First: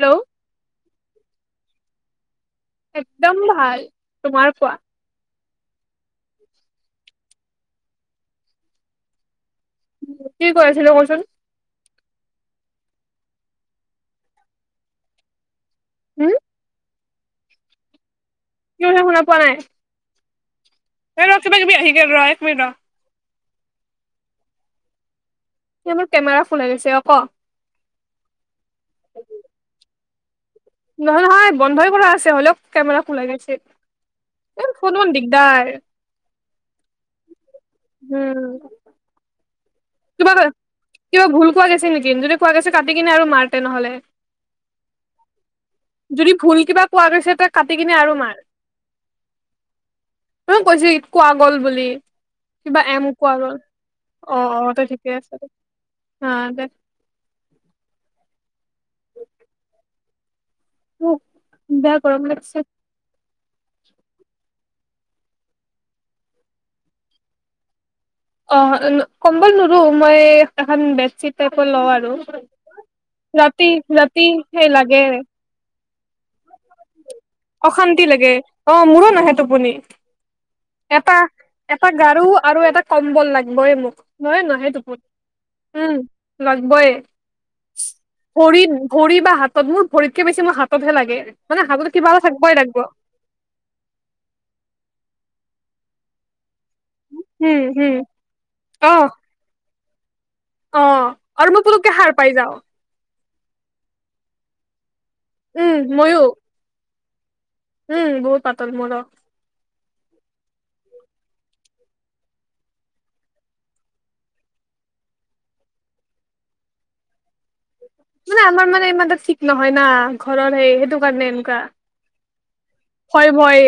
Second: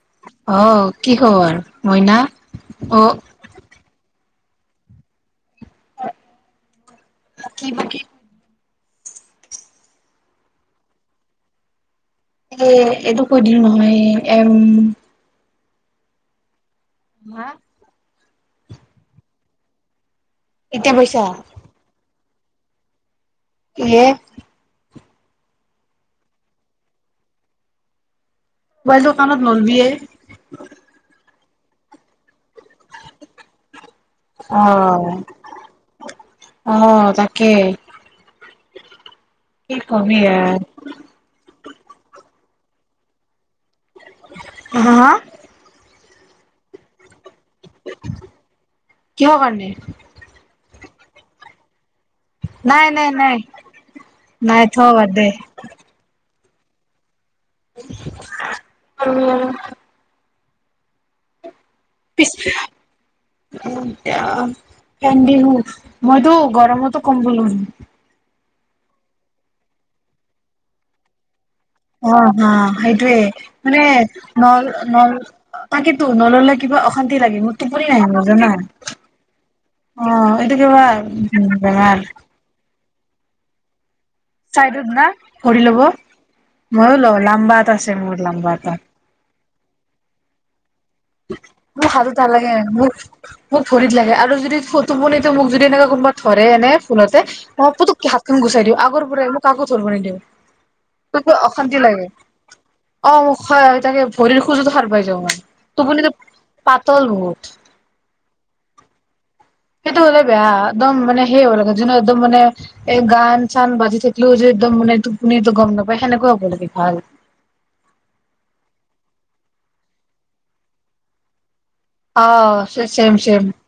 Hello অ কি খবৰ মইনা অ', একদম ভাল তোমাৰ কোৱা কি বাকি কি কৰিছিলে কচোন এ এইটো কৈ দিলো নহয় এম হুম হা কি কৈছে শুনা পোৱা নাই এতিয়া পাইছা এ ৰ কিবা কিবি আহি যায় ৰয় নে তা ইয়ে সি মোৰ কেমেৰা ফুলাই গৈছে অ' ক। মোবাইলটো কানত নলবিয়ে। নহয় নহয় বন্ধই কৰা আছে হ'লেও কমেৰা খোলাই গৈছে ফোন মোন অ', দিগদাৰ। অ', তাকে উম কি কবি এ খোৱা গৈছে নেকি, যদি খোৱা গৈছে কাটি কিনে আৰু মাৰ তেনেহলে। হ। যদি ভুল কিবা পোৱা গৈছে তাক কাটি কিনে আৰু মাৰ, কিহৰ কাৰণে? মই কৈছোঁৱেই কোৱা গ'ল বুলি। কিবা এম পোৱা গ'ল আৰু, অ। অ। হব দে। অ দে। ‌ উম। উ। বেয়া গৰম লাগিছে। য়া বিহু, মইতো গৰমতো কম বলো অ কম্বল নোৰো মই এখন বেড চিট অ হা, সেইটোৱে ৰাতি মানে ৰাতি ন, সেই ন, লাগে তাকেতো নল'লে কিবা অশান্তি লাগে মোৰ টোপনি অশান্তি নাহে মোৰ লাগে, জানা অ মোৰো নাহে টোপনি। অ এইটো কিবা এটা উম, এটা বেমাৰ গাৰু আৰু এটা কম্বল লাগিবয়ে মোক। নহয় নাহে চাইডোত না, টোপনি ভৰি ল'ব, উম লাগবই ময়ো লও, লাম্বা এটা আছে মোৰ লাম্বা এটা। ত মোৰ ভৰিতকে বেছি মই হাতত তহে লাগে মানে মোৰ হাতত হ নালাগে আৰু মোক, মোক ভৰিত লাগে। আৰু যদি টোপনিটো মোক যদি এনেকুৱ কোনবা ধৰে এনে ভোলতে, উম মই হম পোতোককে হাতখন গুচাই দিওঁ। অ আগৰ পৰাই মোক আ কৰিব নিদিয়ে অ আৰু মই তোলোকে সাৰ পাই যাওঁ। অ মোক, তাকে ভৰিৰ খোজোতো সাৰ পাই যাওঁ মানে। উম ময়ো তলমুট। উম বহুত পাতল মোৰ। সেইটো হ'লে বেয়া, একদম মানে সেই হ'ব লাগে যোনো একদম মানে এই গান চান বাজি থাকিলেও যে একদম মানে টোপনি গম নাপায় সেনেকুৱা হ'ব লাগে ভাল। মানে আমাৰ মানে ইমানটা ঠিক নহয় না ঘৰৰ সেই সেইটো কাৰণে এনেকুৱা অঁ চেম ভয় চেম ভয়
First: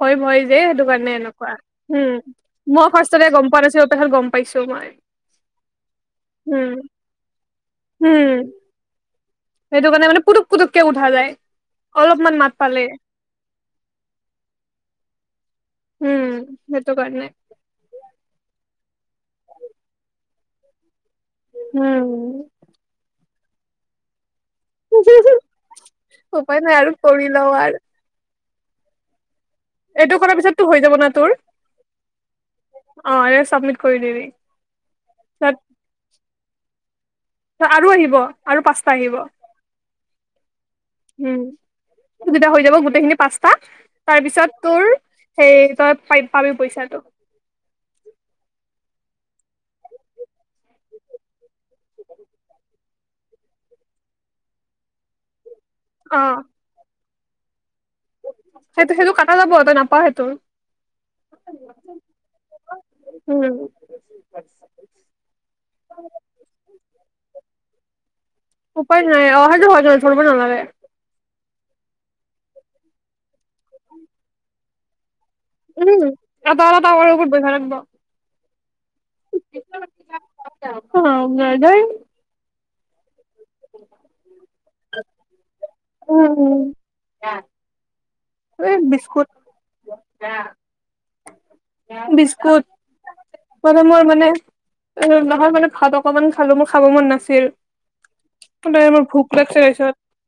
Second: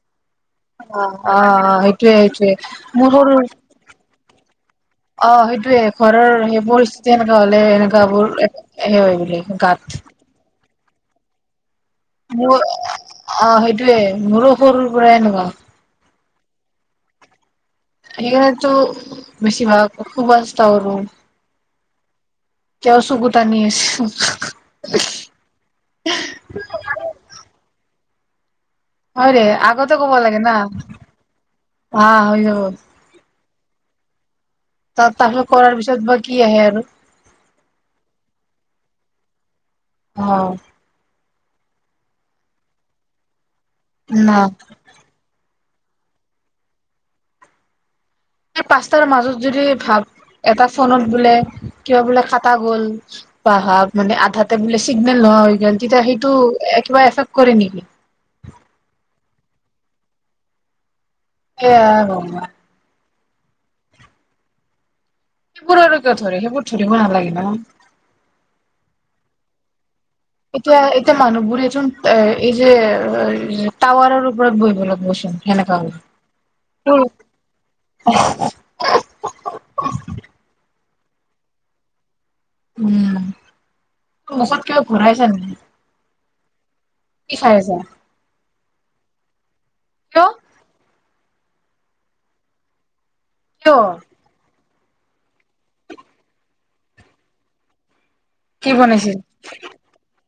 ভয় ভয় যে সেইটো কাৰণে অঁ অঁ এনেকুৱা অঁ উম সেইটোয়ে সেইটোৱে টোৱে মই মোৰ ফাৰ্ষ্টতে গম পোৱা নাছিলো পাছত গম পাইছো মই অঁ সেইটোয়ে ঘৰৰ সেই উম পৰিস্থিতি সনেকোৱা হলে সনেকোৱা বোৰ উম সেই হয় বো সেইটো কাৰণে মানে পুতুক কৈ উঠা যায় অলপমান মাত মোৰ পালে অঁ সেইটোয়ে মোৰো সৰুৰ পৰাই এনেকুৱা উম সেইটো কাৰনেই সেইটোকাৰো বেছি ভাগ খুব আছ্ত উম পানী উপায় নাই আৰু কৰি লঁও আৰু হয় দে আগতে ক'ব এইটো কৰা লাগে না পিছতো হৈ যাব না তোৰ আহ হৈ যাব। অঁ চাবমিট কৰি দিবি তাৰপাছত তাত কৰাৰ পাছত মই কি আহে আৰু আৰু আহিব আৰু পাঁচটা আহিব হম উম সেইকেইটা যাব গোটেইখিনি পাচ না তাৰপিছত তোৰ সেই তই প পাবি পইচাঁটো এই পাঁচটাৰ মাজত যদি ভাব এটা ফোনত বোলে কিবা বোলে কটা গ'ল বা ভাব মানে আধাতে বোলে চিগনেল নহয় তেতিয়া অ সেইটো একেবাৰেই কৰি নিবি সেইটো সেইটো কটা যাব তই নাপাওঁ সেইটো এ অঁ আৰু উম সেইবোৰলৈকে ধৰি সেইবোৰ ধৰিব নালাগে ন উপায় নাই অ' সেইটো হয় ধৰিব নালাগে। এতিয়া এতিয়া মানুহবোৰ ন এ এই যে টাৱাৰৰ ওপৰত বহিব লাগিবচোন সেনেকা হ'ল। উম তোৰ এটা এটাটা ওপৰত বজা লাগিব অঁ উম মূখত কিবা ভৰাই ছা নেকি উম, কি খাই আছা? এই বিস্কুট কিয় আঁহ বিসকুট। কিয় মানে মোৰ মানে। নহয় মানে ভাত অকমান খালো মোৰ খাব মন নাছিল। কি [unintelligible] বনাইছিল? ভোক লাগছে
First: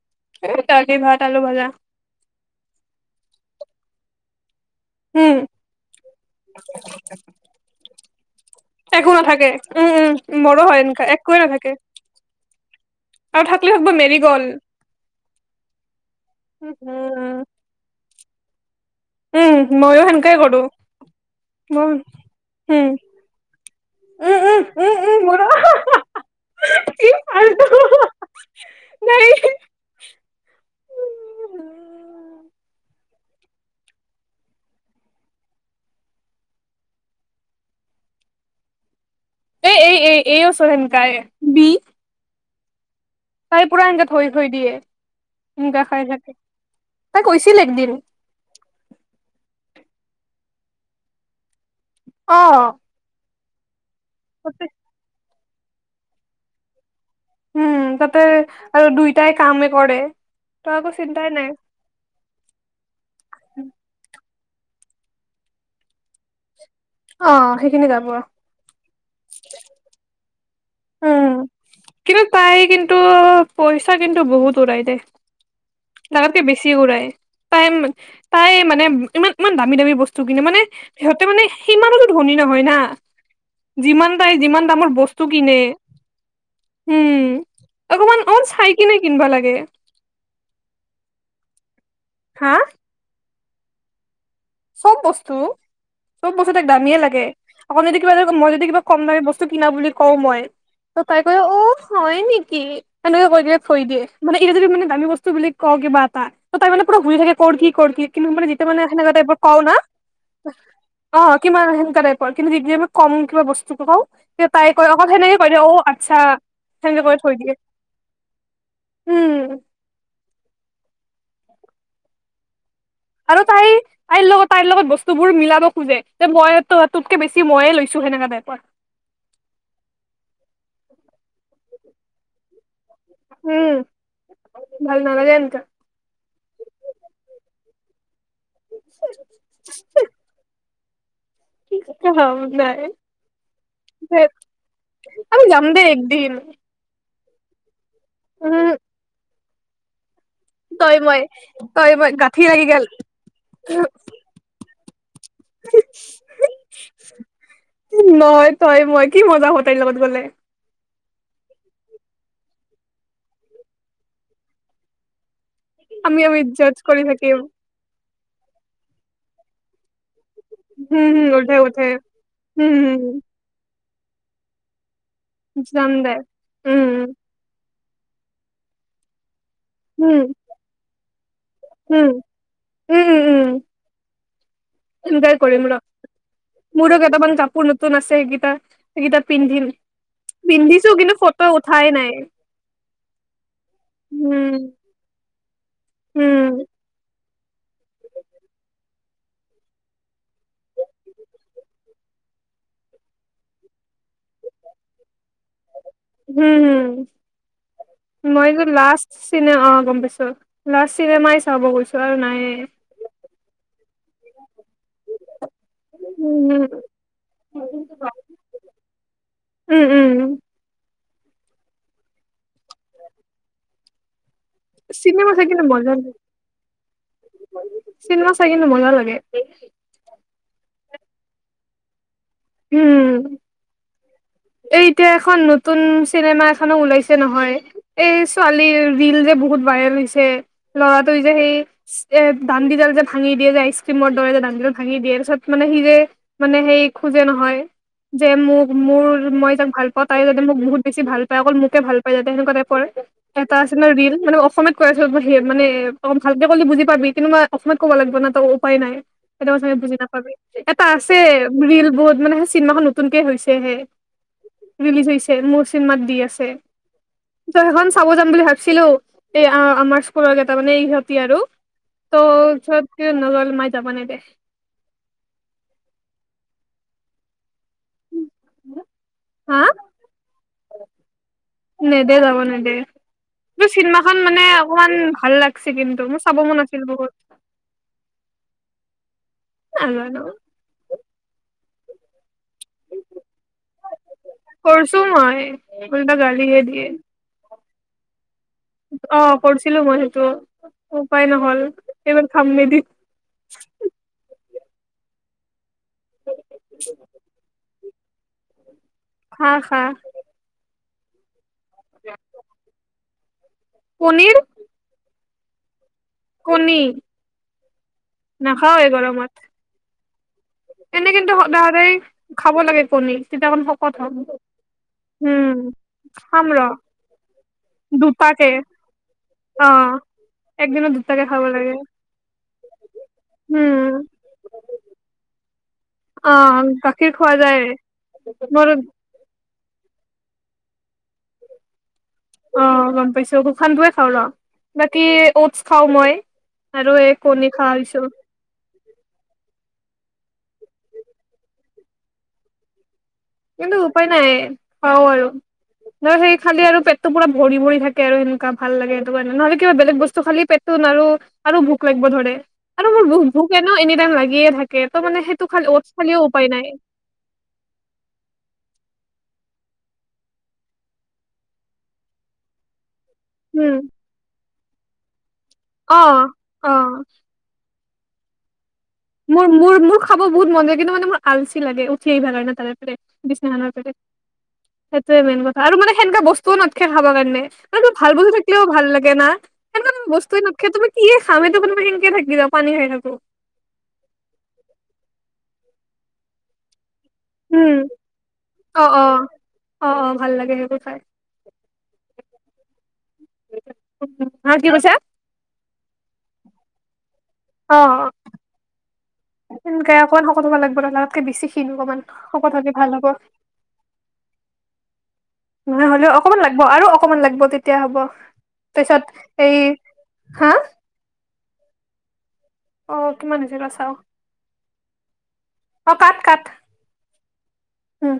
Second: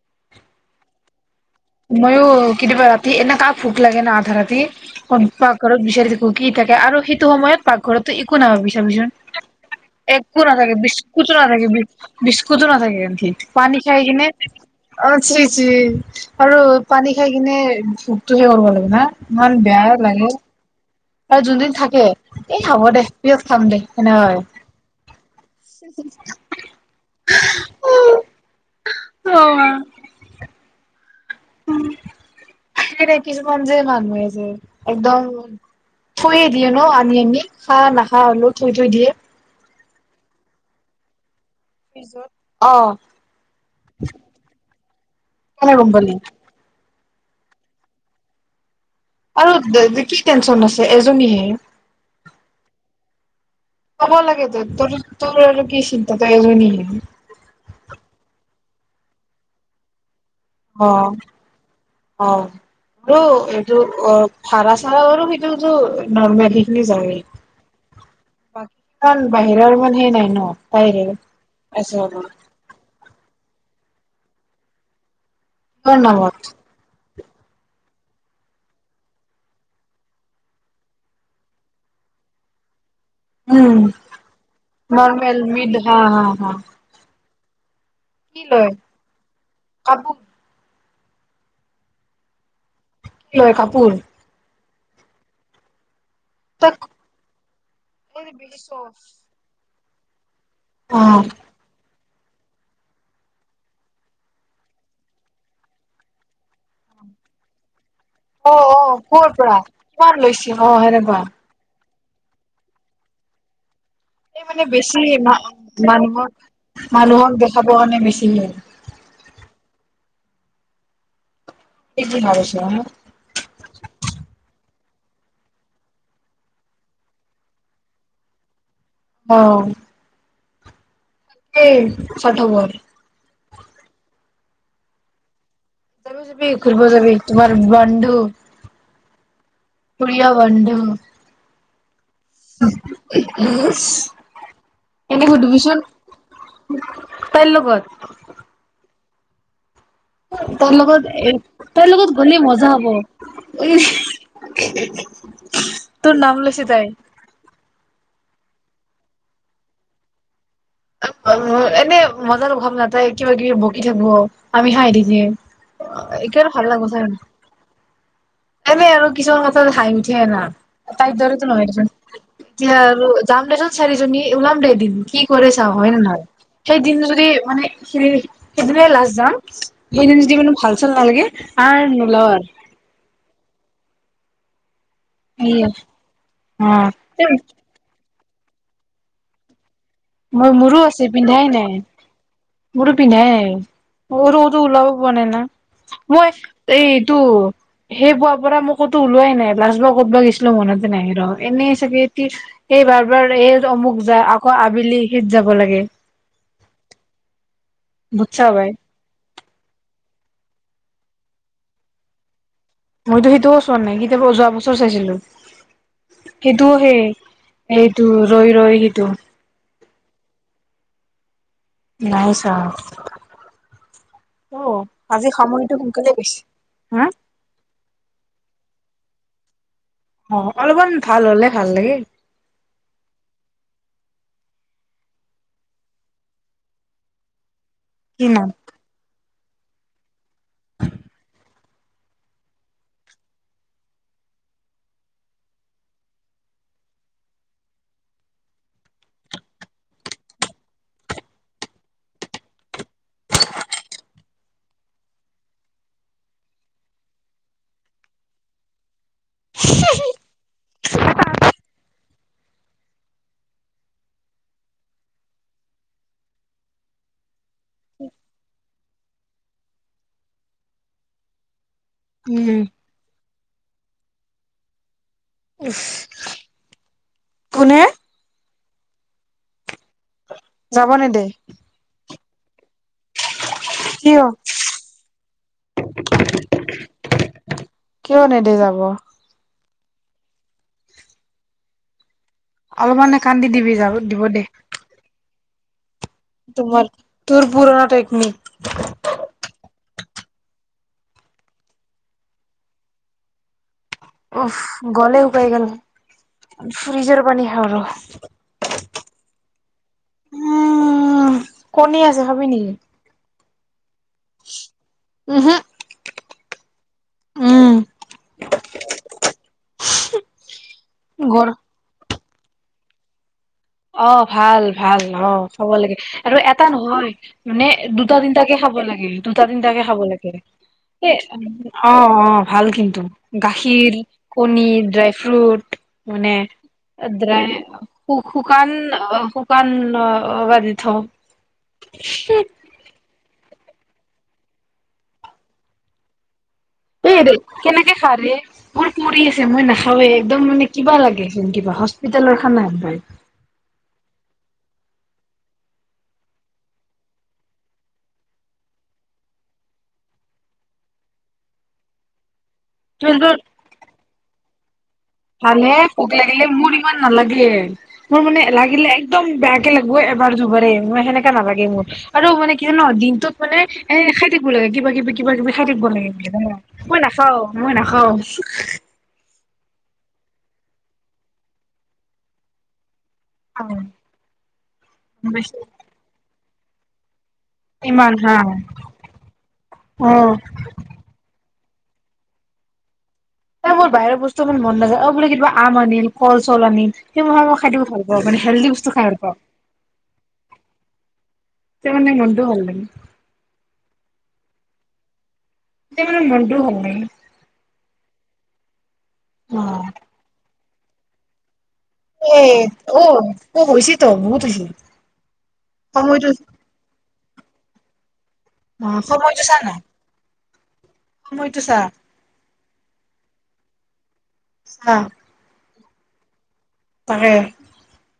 [inaudible] [unintelligible] দালি ভাত। আলু ভাজা ময়ো কেতিয়াবা ৰাতি এনেুৱা ভোক লাগে না আধা ৰাতি। দি। অ উম, পাকঘৰত বিচাৰি থাকো কি থাকে আৰু সেইটো সময়ত পাকঘৰতো একো নভাব, বিচাৰিচোন একো নাথাকে উম, উম, একো মোৰো নাথাকে হয় এনেকা বিস্কুতো একোৱে নাথাকে বি বিস্কুতো নাথাকে ন আৰু থাকিলে পানী থাকিব খাই মেৰি কিনে গ'ল। অ চি ছি। আৰু পানী খাই উম, কিনে। [unintelligible] না ইমান বেয়া লাগে। আৰু যোনদিন ম থাকে এই হ'ব হম দে পিছত খাম দে সেনেকা উম হয় উম উম উম মোৰ অ [unintelligible] স কিছুমান যে মানুহে যে একদম থৈয়ে দিয়ে ন আনি আনি খা নাখা হলেও থৈ থৈ দিয়ে। এ এই এ এইও চোন হেনকা এ। ফিজত। অ। তাই পুৰা এনেকে থৈ থৈ দিয়ে কেনে ইনেকা গম খাই পালি থাকে। তাই কৈছিল একদিন। আৰু দ কি টেনচন আছে? এজনীহে। অ। ক'ব লাগে ত তাতে তোৰ। তোৰ আৰু কি চিন্তা তই এজনী হে। উম তাতে আৰু দুইটাই কামে কৰে। ত অ একো চিন্তাই নাই অ আৰু এইযোৰ অ। সাৰা সাৰা কৰোঁ সেইটো টো নৰ্মালি। অ সেইখিনি যাব [unintelligible] বাকী ইমান বাহিৰৰ ইমান সেই নাই ন তাইৰে উম আছে কিন্তু তাই কিন্তু পইচা। [inaudible] কিন্তু বহুত উৰাই দে। তোৰ নামত লাগাতকে বেছি উৰাই তাই। তাই মানে, ইমান ইমান দামী, দামী বস্তু কিনে, মানে সিহঁতে মানে সিমানৰো ধনী নহয় না। উম যিমান তাই, যিমান দামৰ বস্তু। কিনে [unintelligible] হা হা হা। উম। অকমান কি অল চাই লয় কিনে কিনব লাগে? কাপোৰ হা লয় কাপুৰ চব বস্তু চব বস্তু তাক দামিয়েই লাগে আকণ যদি কিবা ধ মই যদি কিবা কম দামী বস্তু ক কিনা বুলি কওঁ মই ত তাই কৈ অ হয় নেকি এনেকে কৈ দিয়ে থৈ দিয়ে মানে এইটো যদি মানে দামী বস্তু বুলি ক কিবা এটা [unintelligible] তোমাৰ লৈছ অ হেনেকৱা কিমান সেনেকা কিন্তু এই কম কা বস্তু কও এই মানে তাই কয় বেছি অকল মা সেনেকে কৈ দিয় অ আচ্ছা মানুহক সেনেকে কৰি মানুহক থৈ দিয়ে দেখাব কাৰণে বেছি উম। এই কি কি ভাবিছ আৰু তাই তাইৰ লগত তাইৰ লগত বস্তুবোৰ মিলাব খোজে যে মই তোতকে বেছি ময়ে লৈছো সেনেকা টাইপত অহ ছঠ বৰ উম ভাল নালাগে যাব যাবি ঘৰিব যাবি তোমাৰ বন্ধু প্ৰিয় বন্ধু হ নাই আমি যাম দে একদিন তাই লগত অ উম তোৰ তই লগত মই এ তোৰ তই মই লগত গলে গাঁঠি লাগি মজা গল হ'ব? তোৰ নাম লৈছে তাই নহ তই মই কি মজা হ তাইৰ লগত গ'লে এনে মজাৰ অভাৱ নাথায় কিবা কিবি বকি থাকো আমি হাঁহ থ দে। আমি আমি জজ কৰি থাকিম। এনে আৰু কিছুমান কথা খাই উঠ থা হম হম তাৰদাৰতো উঠে উঠে নহ উম যাম দে চাৰিজনী ওলাম দে এদিন কি হম হয় যাম ন দে ন সেই উম দিন যদি মানে [unintelligible] সেইনে উম যদি মানো ভাল চাল নালাগে আৰু উম নোলাও আৰু উম উম উম এনজয় কৰিম সেয়ে। ৰ অ', মোৰো এই কেইটামান কাপোৰ নতুন আছে সেই সেইকেইটা পিন্ধিম। মই মোৰো পিন্ধিছো আছে কিন্তু ফটো পিন্ধাই নাই। উঠাই মোৰো পিন্ধাই নাইটো, উম ওলাব পৰা নাই না মই উম এইটো সেই বোৱাৰ পৰা মো টো ওলোৱাই নাই। লাষ্ট বাৰ ক'ত বা গৈছিলো মনতে নাই ৰ। এনেই চাগে এই বাৰ বাৰ এই অমুক যায় আকৌ [unintelligible] লাগে হম, হম। বুজছা মইযোৰ বাই লাষ্ট চিনে, অ, গম পাইছো। লাষ্ট চিনেমাই চাব গৈছো আৰু নাইয়ে। মইতো সেইটোও চোৱা নাই, কেতিয়াবা যোৱা বচ চাইছিলো, উম উম সেইটোও সেই এইটো ৰৈ ৰৈ সেইটো। উম, উম, উম। নাই চোৱা। অ আজি চিনেমা চাই কিনে সামৰিটো মজা, সোনকালে গৈছে হা চিনেমা চাই কিনে মজা লাগে। [unintelligible] অ', অলপমান ভাল হলে ভাল লাগে। উম, এইতিয়া এখন নতুন চিনেমা এখনো ওলাইছে নহয়! এই কি নাম ছোৱালী ৰিল যে বহুত ভাইৰেল হৈছে ল'ৰাটো যে সেই এ দানণ্ডিডাল যে ভাঙি দিয়ে যে আইচ ক্ৰীমৰ দৰে যে দানডিডাল ভাঙি দিয়ে তিছত মানে সি যে মানে সেই খোজে নহয় যে মোক মোৰ মই যাক ভাল পাওঁ তাই যাতে মোক বহুত বেছি ভাল পায় অকল মোকে ভাল পায় যাতে সেনেকুৱা টাইপৰ এটা আছে ৰৰিল মানে অসমীয়াত কৈ আছো মানে অ ভালকে ক'লে বুজি পাবি কিন্তু মই অসমীয়ত ক'ব লাগিব ন ত উপায় নাই। সেইটো চাগে বুজি নাপাবি। এটা আছে বিল। বহুত মানে চিনেমাখন নতুনকে হৈছেহে ৰিলিজ হৈছেহে, মোৰ চিনেমাত দি আছে। সেইখন চাব যাম বুলি ভাবছিলো। এ আমাৰ স্কুলত এটা মানে ইহঁতি আৰু। টঃ উম পিছত কি সোমাই যাব নে দে। কোনে? হা? যাব নি দে? এ যাব নে দে। চিনেমাখন কিয় মানে অকমান ভাল লাগছে কিন্তু মোৰ চাব মন আছিল বহুত। কিয় নেদে যাব নাজানো। অলপমানে কান্দি দিবি যাব দিব দে। কৰিছো মই উল্টা গালী হে তোমাৰ দিয়ে। তোৰ পুৰণা টেকনিক। অ কৰিছো ছিলো মই সেইটো উপায় নহ'ল এইবাৰ কাম নিদি উফ গ'লে শুকাই গল ফ্ৰিজৰ পানী খাও ৰ [unintelligible] খা খা কনী আছে খাবি নেকি পনীৰ উহু কনী উম নখাও এই গৰমত এনে কিন্তু গৰ সদায় সদায় খাব লাগে কণী তেতিয়া অকণ শকত অ হম ভাল ভাল অ উম খাব লাগে আৰু খাম এটা ৰ নহয় মানে দুটা দুটাকে তিনটাকে খাব লাগে দুটা অ তিনটাকে খাব লাগে একদিনত এ দুটাকে খাব লাগে অ অ ভাল কিন্তু গাখীৰ উম কণী ড্ৰাই ফ্ৰুট অ মানে গাখীৰ খোৱা যায় মোৰ শুকান অ শু শুকান অ বা দিথ অ গম পাইছো সান্দোৱে খাওঁ ৰ বাকী অটছ খাওঁ মই আৰু এই এৰে কণী খাওঁ কেনেকে দিছো খা ৰে মোৰ পৰি আছে মই নাখা চব একদম মানে কিবা লাগেচোন কিবা হস্পিতেলৰ খানা একবাৰ কিন্তু উপায় নাই খাও আৰু ন সেই খালি আৰু পেটটো পুৰা ভৰি ভৰি থাকে আৰু সেনেকোৱা ভাল লাগে সেইটো কাৰণে নহলে কিবা বেলেগ বস্তু খালি পেটটো আৰু আৰু ভোক লাগিব ধৰে আৰু মোৰ ভোক ভোক এনেও এনি টাইম লাগিয়ে থাকে ত' মানে সেইটো ভাল খালি হে অটছ ভোক খালিও লাগিলে উপায় নাই মোৰ ইমান নালাগে মোৰ মানে লাগিলে একদম বেয়াকে লাগিব এবাৰ দুবাৰে মই সেনেকা নালাগে মোৰ আৰু মানে কি জান দিন টোত মানে উম এনে খাই থাকিব ভাল হয় কিবা কিবি কিবা কিবি খাই থাকব অ লাগে জানা অ মই নাখাও মই নাখাও অ মোৰ মোৰ মোৰ খাব বহুত মন যায় কিন্তু মানে মোৰ আলচি লাগে উঠি আহিবা কাৰণে তাৰে পৰাই বিছনাখনৰ বাহিৰে সেইটোয়ে মেইন কথা আৰু মানে সেনেকা বস্তু টো নাথখে খাবা কাৰণে মানে তোৰ ইমান ভাল বস্তু হা থাকিলেও ভাল লাগে না সেনেকোৱা অ বস্তুৱে নাথকে তুমি কিহে খাম এইটো মানে সেনকে থাকি যা পানী খাই থাকো এ মোৰ বাহিৰৰ বস্তু ইমান নাযায় অ বোলে কিবা আ অনিল কলচল অনিল সেই ম মই খাই উম দ ভাল পাওঁ মানে হেল্ডি অ বস্তু অ খাই ভাল পাওঁ। অ অ ভাল লাগে সেইবোৰ খাই তেৰ মানে মটো ভাল লাগিল অ কি কৈছা এ মানে মটো ভাল ‌নাই। অ অ সকে অকণ সকলোবাল লাগে বতকে বেছি ক্ষীণ অকমান এ শকত হ'লে ভাল ত হ'ব ত হৈছে ত মহুত হৈছে নহয় হ'লেও সময়ত অকমান লাগব আৰু অকমান লাগিব তেতিয়া হ'ব তাৰিছত এই হা মই সময়টো চা অ কিমান হৈছে লাচাও চাহ অ কাট কাট তাকে উম